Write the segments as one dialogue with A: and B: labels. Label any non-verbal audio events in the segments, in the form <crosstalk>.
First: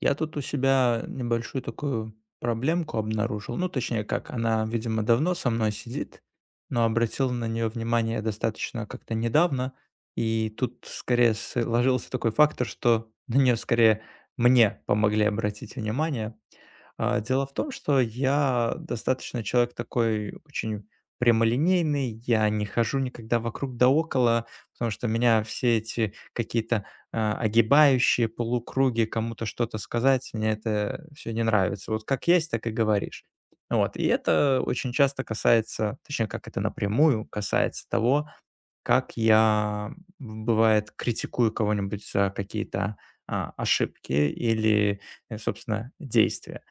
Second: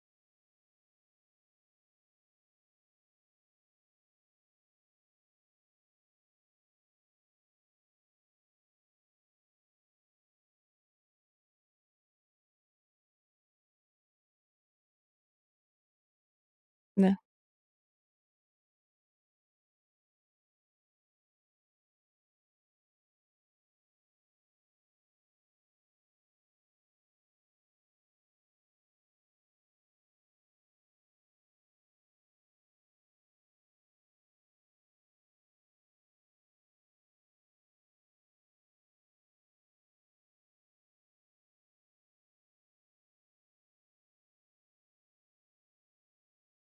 A: Я тут у себя небольшую такую проблемку обнаружил. Ну, точнее как, она, видимо, давно со мной сидит, но обратил на нее внимание я достаточно как-то недавно. И тут скорее сложился такой фактор, что <laughs> на нее скорее мне помогли обратить внимание.
B: Да,
A: Дело в том, что я достаточно человек такой очень прямолинейный, я не хожу никогда вокруг да около, потому что меня все эти какие-то огибающие полукруги, кому-то что-то сказать, мне это все не нравится. Вот как есть, так и говоришь. Вот, и это очень часто касается, точнее, как это напрямую касается того, как я, бывает, критикую кого-нибудь за какие-то, ошибки или, собственно, действия.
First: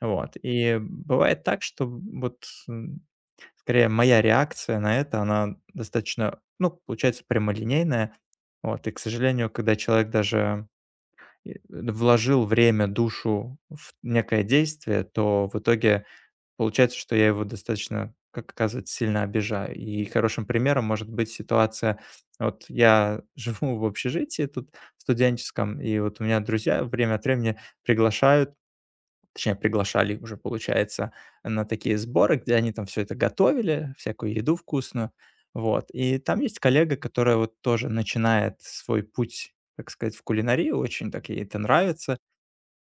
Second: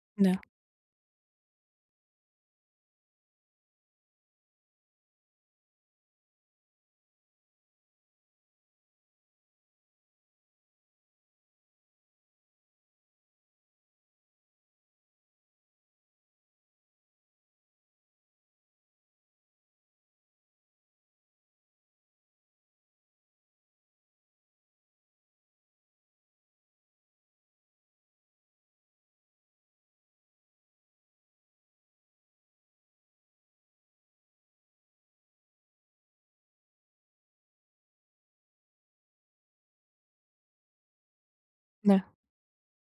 A: Вот,
B: да,
A: и бывает так, что вот, скорее, моя реакция на это, она достаточно, ну, получается, прямолинейная. Вот. И, к сожалению, когда человек даже и вложил время, душу в некое действие, то в итоге получается, что я его достаточно, как оказывается, сильно обижаю. И хорошим примером может быть ситуация, вот я <laughs> живу в общежитии тут студенческом, и вот у меня друзья время от времени приглашают. Точнее, приглашали уже, получается, на такие сборы, где они там все это готовили, всякую еду вкусную. Вот. И там есть коллега, которая вот тоже начинает свой путь, так сказать, в кулинарии, очень так ей это
B: да,
A: нравится.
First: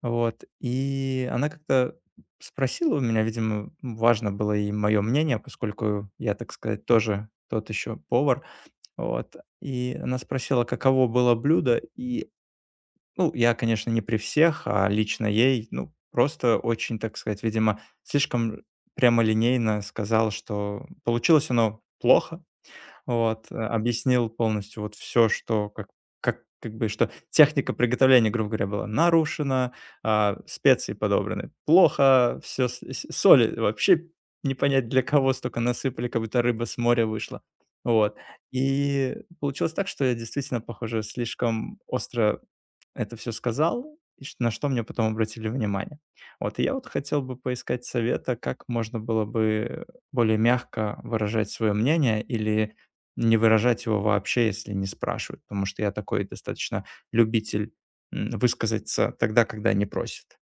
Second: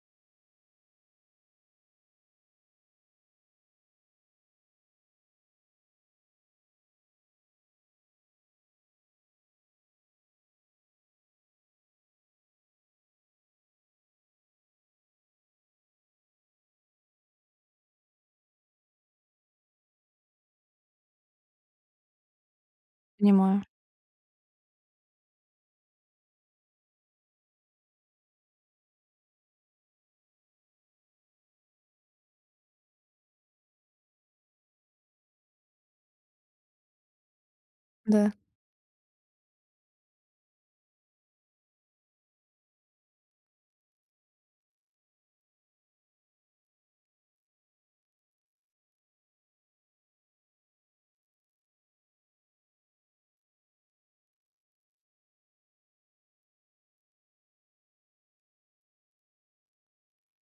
A: Вот. И она как-то спросила у меня, видимо, важно было и мое мнение, поскольку я, так сказать, тоже тот еще повар. Вот. И она спросила, каково было блюдо, и ну, я, конечно, не при всех, а лично ей, ну, просто очень, так сказать, видимо, слишком прямолинейно сказал, что получилось оно плохо. Вот,
B: понимаю.
A: объяснил полностью вот все, что как бы, что техника приготовления, грубо говоря, была нарушена, специи подобраны плохо, все соли вообще не понять для кого столько насыпали, как будто рыба с моря вышла. Вот.
B: Да,
A: И получилось так, что я действительно, похоже, слишком остро это все сказал, и ш на что мне потом обратили внимание. Вот, и я вот хотел бы поискать совета, как можно было бы более мягко выражать свое мнение или не выражать его вообще, если не спрашивают, потому что я такой достаточно любитель, высказаться тогда, когда не просят.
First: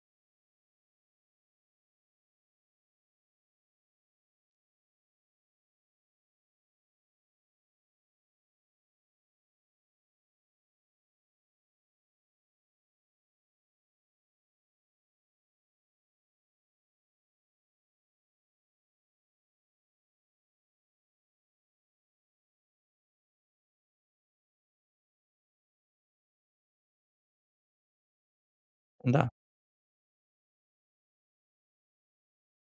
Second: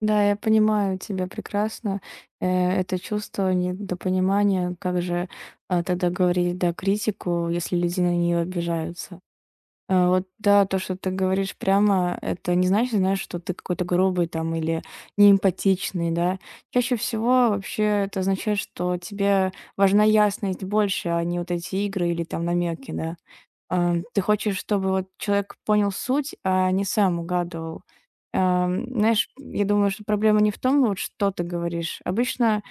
B: да, я понимаю тебя прекрасно. Э, Это чувство недопонимания, как же тогда говорить, да, критику, если люди на нее обижаются. Вот, да, то, что ты говоришь прямо, это не значит, знаешь, что ты какой-то грубый там или неэмпатичный, да. Чаще всего вообще это означает, что тебе важна ясность больше, а не вот эти игры или там намеки, да. Ты хочешь, чтобы вот человек понял суть, а не сам угадывал.
A: Да.
B: Знаешь, я думаю, что проблема не в том, вот что ты говоришь. Обычно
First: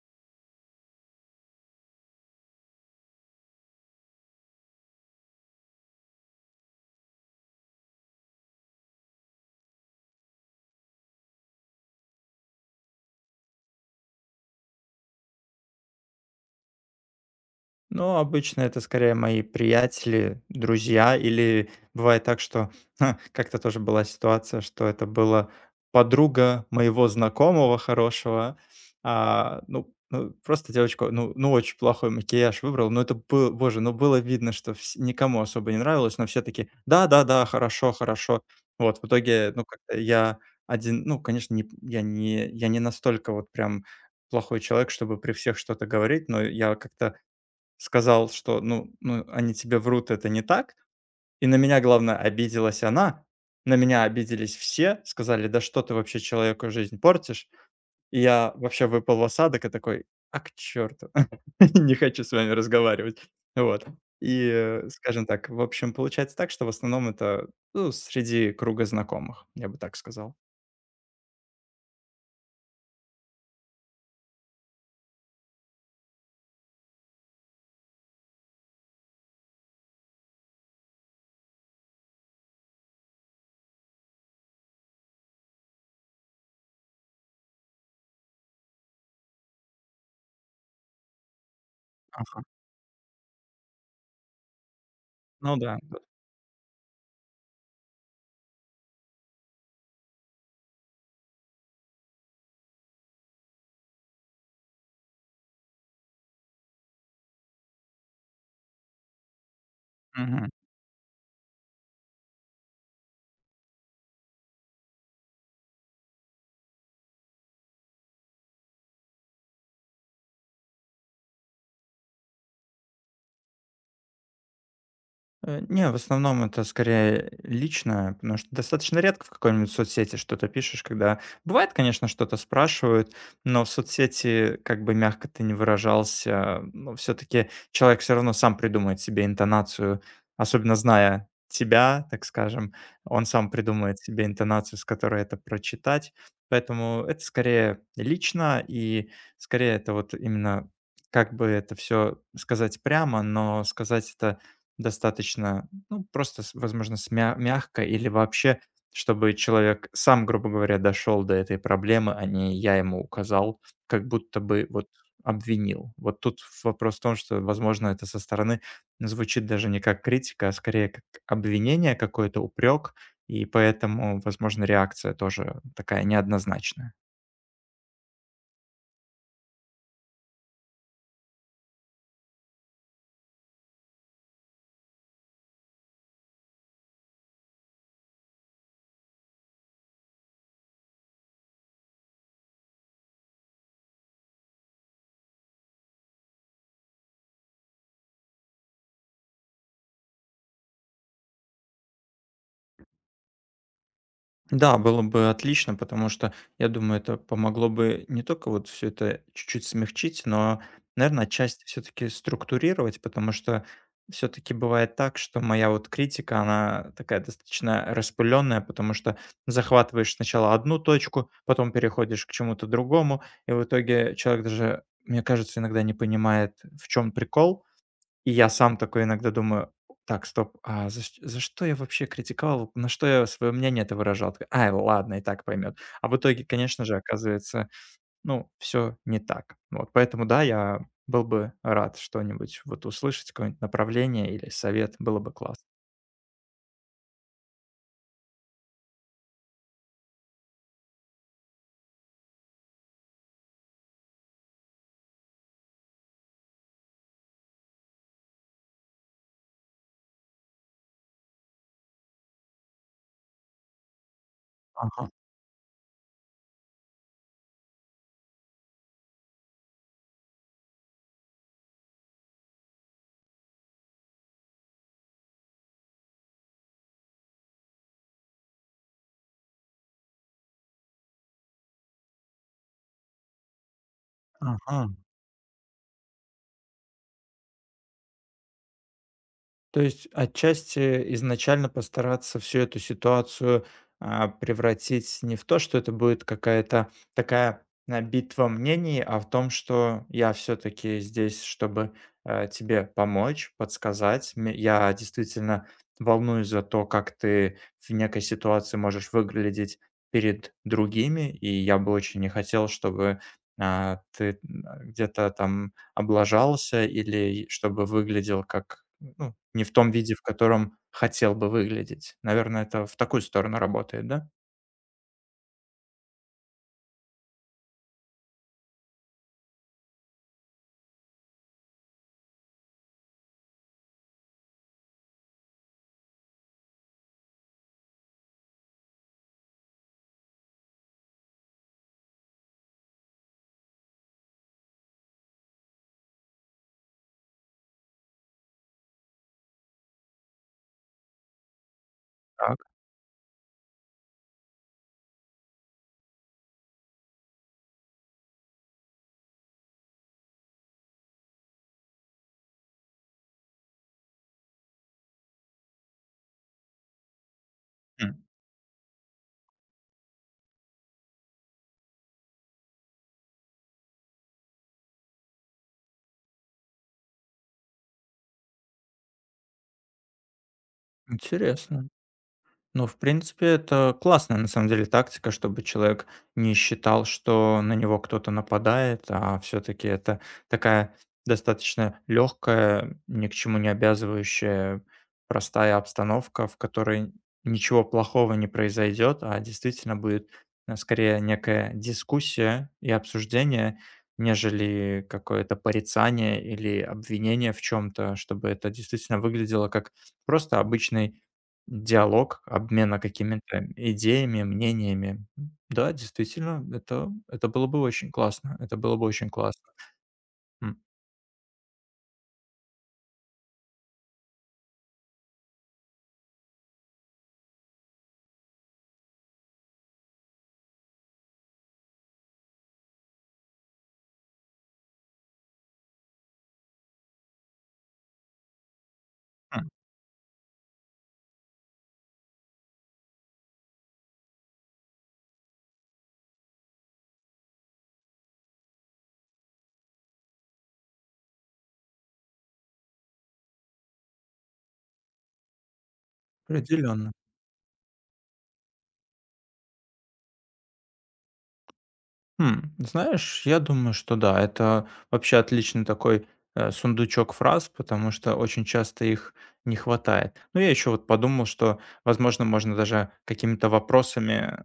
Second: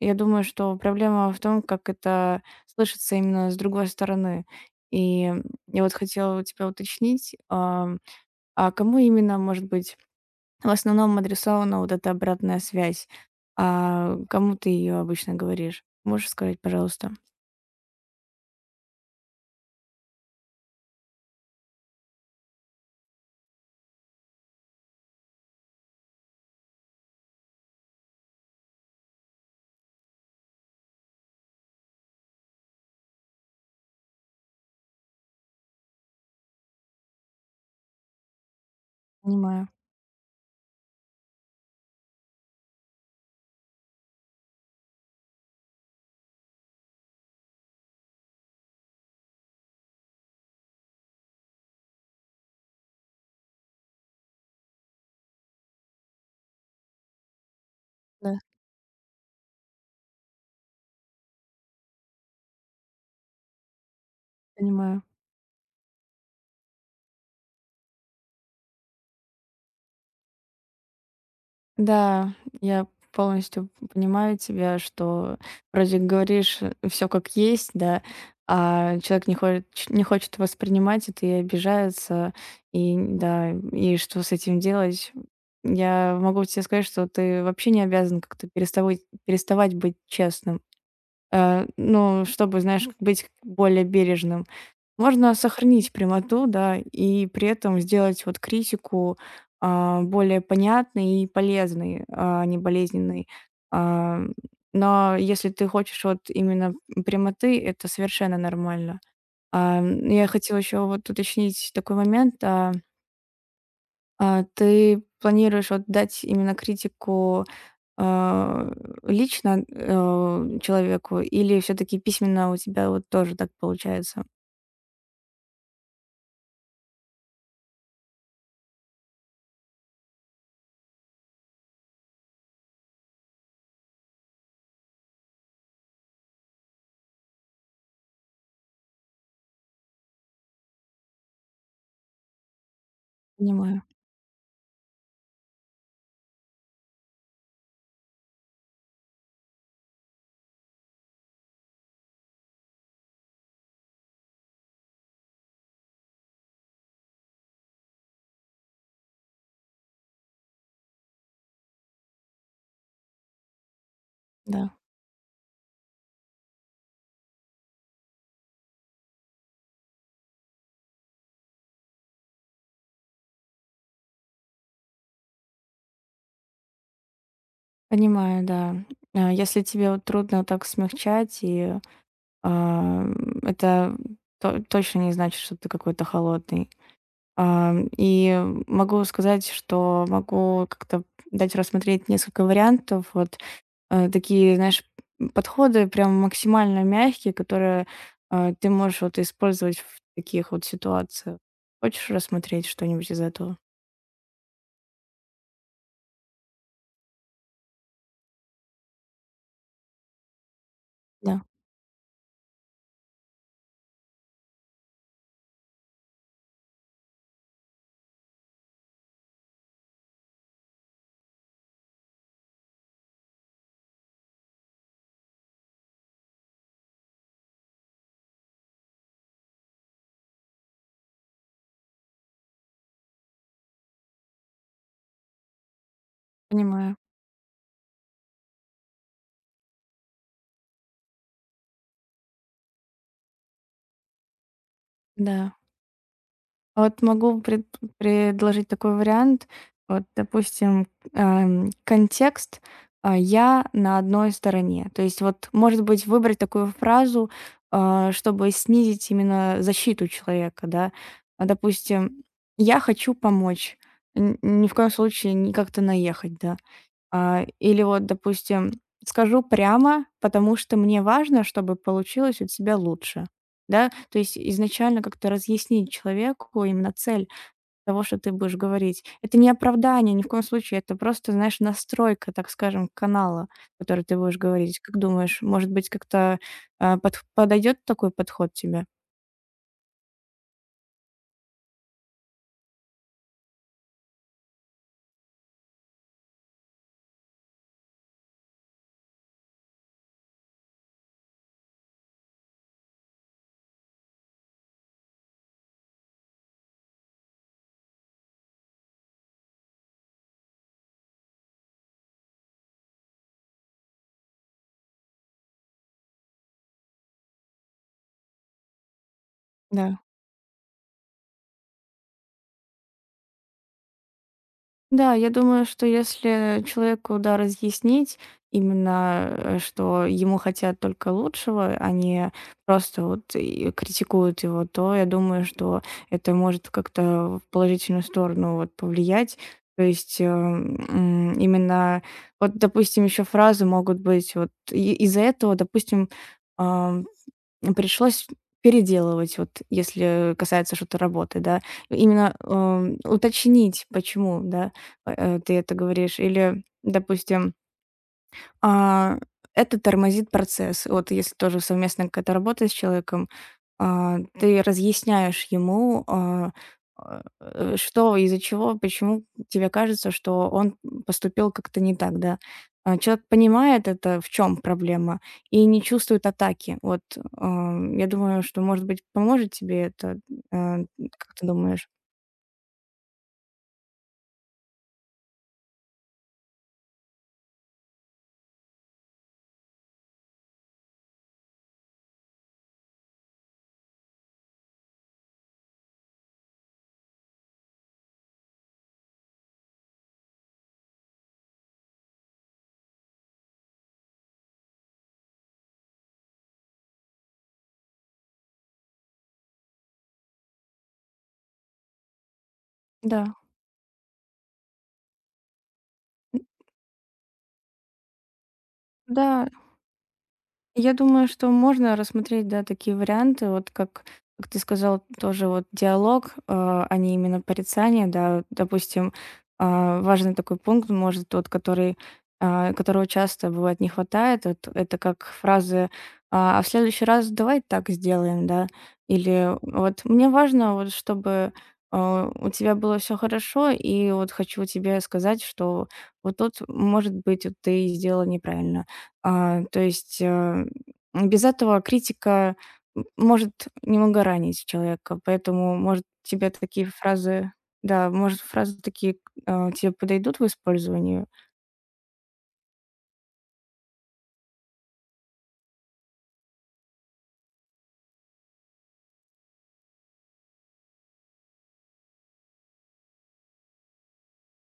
B: я думаю, что проблема в том, как это слышится именно с другой стороны. И я вот хотела у тебя уточнить, а кому именно, может быть, в основном адресована вот эта обратная связь? А кому ты ее обычно говоришь? Можешь сказать, пожалуйста?
A: Ну, обычно это скорее мои приятели, друзья, или бывает так, что <laughs> как-то тоже была ситуация, что это была подруга моего знакомого хорошего. Ну, ну, просто девочка, ну, ну, очень плохой макияж выбрал, но это было, боже, ну, было видно, что никому особо не нравилось, но все таки да-да-да, хорошо, хорошо. Вот, в итоге, ну,
B: Понимаю.
A: как-то я один, ну, конечно, не, я, не, я не настолько вот прям плохой человек, чтобы при всех что-то говорить, но я как-то сказал, что, ну, они тебе врут, это не так. И на меня, главное, обиделась она, на меня обиделись все, сказали: "Да что ты вообще человеку жизнь портишь?" И
B: Да,
A: я вообще выпал в осадок и такой: "А к черту, <laughs> не хочу с вами разговаривать". Вот. И,
B: понимаю.
A: скажем так, в общем, получается так, что в основном это, ну, среди круга знакомых, я бы так сказал.
B: Да, я полностью понимаю тебя, что вроде говоришь все как есть, да, а человек не хочет воспринимать это и обижается, и да, и что с этим делать? Я могу тебе сказать, что ты вообще не обязан как-то переставать быть честным. Ну,
A: Ага.
B: чтобы, знаешь, быть более бережным, можно
A: Ну да.
B: сохранить прямоту, да, и при этом сделать вот критику более понятной и полезной, а не болезненной. А, но если ты хочешь вот именно прямоты, это совершенно нормально. Я
A: Мгм.
B: хотела еще вот уточнить такой момент. Ты планируешь вот дать именно критику, а, лично, человеку, или все таки письменно у тебя вот тоже так получается?
A: Не, в основном это скорее личное, потому что достаточно редко в какой-нибудь соцсети что-то пишешь, когда бывает, конечно, что-то спрашивают, но в соцсети, как бы мягко ты не выражался, но все-таки человек все равно сам придумает себе интонацию, особенно зная тебя, так скажем, он сам
B: Понимаю,
A: придумает себе интонацию, с которой это прочитать. Поэтому это скорее лично и скорее это вот именно как бы это все сказать прямо, но сказать это достаточно, ну, просто, с возможно, с мягко или вообще, чтобы человек сам, грубо говоря, дошел до этой проблемы, а не я ему указал, как будто бы
B: да.
A: вот обвинил. Вот тут вопрос в том, что, возможно, это со стороны звучит даже не как критика, а скорее как обвинение, какой то упрек, и поэтому, возможно, реакция тоже такая неоднозначная.
B: Понимаю, да. Если тебе вот трудно так смягчать, а, это то точно не значит, что ты какой-то холодный. И могу сказать, что могу как-то дать рассмотреть несколько вариантов. Вот, такие, знаешь, подходы прям максимально мягкие, которые, ты можешь вот использовать в таких вот ситуациях. Хочешь рассмотреть что-нибудь из этого?
A: Да, было бы отлично, потому что, я думаю, это помогло бы не только вот все это чуть-чуть смягчить, но, наверное,
B: Да,
A: отчасти все таки структурировать, потому что все таки бывает так, что моя вот критика, она такая достаточно распыленная, потому что захватываешь сначала одну точку, потом переходишь к чему-то другому, и в итоге человек даже, мне кажется, иногда не понимает, в чем прикол. И я сам такой иногда думаю: "Так, стоп, а за что я вообще критиковал? На что я свое мнение это выражал?" Такой: "Ай, ладно, и так поймет". А в итоге, конечно
B: понимаю.
A: же, оказывается, ну, все не так. Вот, поэтому да, я был бы рад что-нибудь вот услышать, какое-нибудь направление или совет, было бы
B: Да.
A: классно.
B: Вот могу предложить такой вариант. Вот, допустим, контекст, "я на одной стороне". То есть вот, может быть, выбрать такую фразу, чтобы снизить именно защиту человека, да. Допустим, "я хочу помочь", н ни в коем
A: Ага,
B: случае не как-то наехать, да. Или вот, допустим, скажу прямо, потому что мне важно, чтобы получилось у тебя лучше. Да, то есть изначально как-то разъяснить человеку именно цель того, что ты будешь говорить. Это не оправдание ни в коем случае, это просто, знаешь, настройка, так скажем, канала, который ты будешь
A: ага.
B: говорить. Как думаешь, может быть, как-то подойдет такой подход тебе?
A: То есть отчасти изначально постараться всю эту ситуацию, превратить не в то, что это будет какая-то такая, битва мнений, а в том, что я все таки здесь, чтобы, тебе помочь, подсказать. Ме я действительно волнуюсь за то, как ты в некой ситуации можешь выглядеть перед другими, и я бы очень не хотел, чтобы, ты, где-то там облажался или чтобы выглядел как ну, не в том
B: Да.
A: виде, в котором хотел бы выглядеть. Наверное, это в такую сторону работает, да?
B: Да, я думаю, что если человеку, да, разъяснить именно, что ему хотят только лучшего, а не просто вот и критикуют его, то я думаю, что это может как-то в положительную сторону вот повлиять. То есть именно, вот, допустим, еще фразы могут быть вот из-за этого, допустим, пришлось переделывать, вот если касается что-то работы, да. Именно,
A: Так,
B: уточнить, почему, да, ты это говоришь. Или, допустим, а, это тормозит процесс. Вот если тоже совместная какая-то работа с человеком, ты разъясняешь ему,
A: м,
B: что, из-за чего, почему тебе кажется, что он поступил как-то не так, да. Человек понимает это, в чем проблема, и не чувствует атаки. Вот, я думаю, что, может быть, поможет тебе это. А, Как ты думаешь?
A: интересно. Ну, в принципе, это классная, на самом деле, тактика, чтобы человек не считал, что на него кто-то нападает, а все-таки это такая достаточно легкая, ни к чему не обязывающая, простая обстановка, в которой ничего плохого не произойдет, а действительно будет скорее некая дискуссия и обсуждение, нежели какое-то порицание или обвинение в чем-то, чтобы это действительно выглядело как просто обычный диалог, обмена
B: Да.
A: какими-то идеями, мнениями. М, да, действительно, это было бы очень классно, это было бы очень
B: Да,
A: классно. М,
B: я думаю, что можно рассмотреть, да, такие варианты, вот как ты сказал, тоже вот диалог, а не именно порицание, да, допустим, важный такой пункт, может, тот, который, которого часто бывает не хватает, вот это как фразы «А в следующий раз давай так сделаем», да, или
A: м,
B: вот «Мне важно, вот, чтобы у тебя было все хорошо, и вот хочу тебе сказать, что вот тут, может быть, вот ты сделала неправильно». То есть без этого критика может немного ранить человека, поэтому, может, тебе такие
A: определенно.
B: фразы, да, может, фразы такие, тебе подойдут в использовании.
A: М, знаешь, я думаю, что да, это вообще отличный такой, сундучок фраз, потому что очень часто их не хватает. Ну, я еще вот подумал, что, возможно, можно даже какими-то вопросами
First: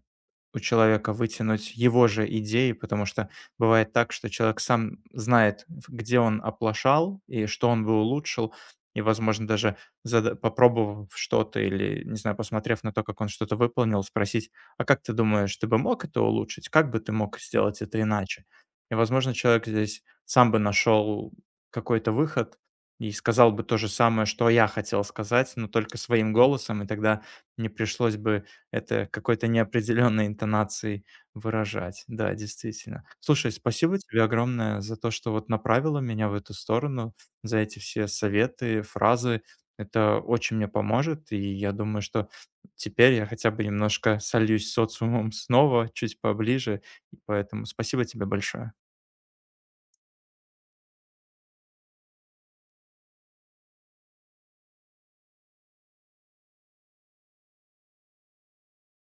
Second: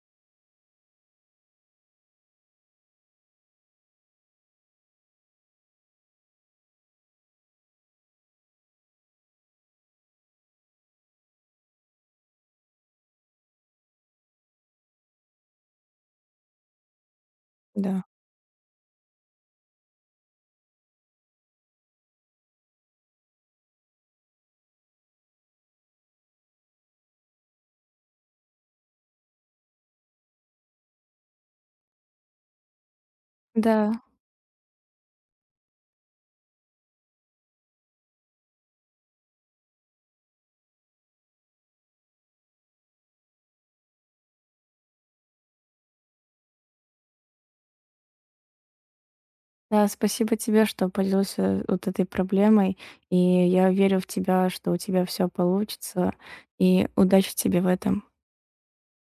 A: у человека вытянуть его же идеи, потому что бывает так, что человек сам знает, где он оплошал и что он бы улучшил, и, возможно, даже попробовав что-то или, не знаю, посмотрев на то, как он что-то выполнил, спросить, а как ты думаешь, ты бы мог это улучшить? Как бы ты мог сделать это
B: Да.
A: иначе? И, возможно, человек здесь сам бы нашел какой-то выход и сказал бы то же самое, что я хотел сказать, но только своим голосом, и тогда не пришлось бы это какой-то неопределенной интонацией выражать. Да, действительно. Слушай,
B: Да,
A: спасибо тебе огромное за то, что вот направила меня в эту сторону, за эти все советы, фразы. Это очень мне поможет, и я думаю, что теперь я хотя бы немножко сольюсь с социумом снова, чуть поближе, и поэтому спасибо тебе большое.
B: да, спасибо тебе, что поделился вот этой проблемой, и я верю в тебя, что у тебя все получится, и удачи тебе в этом.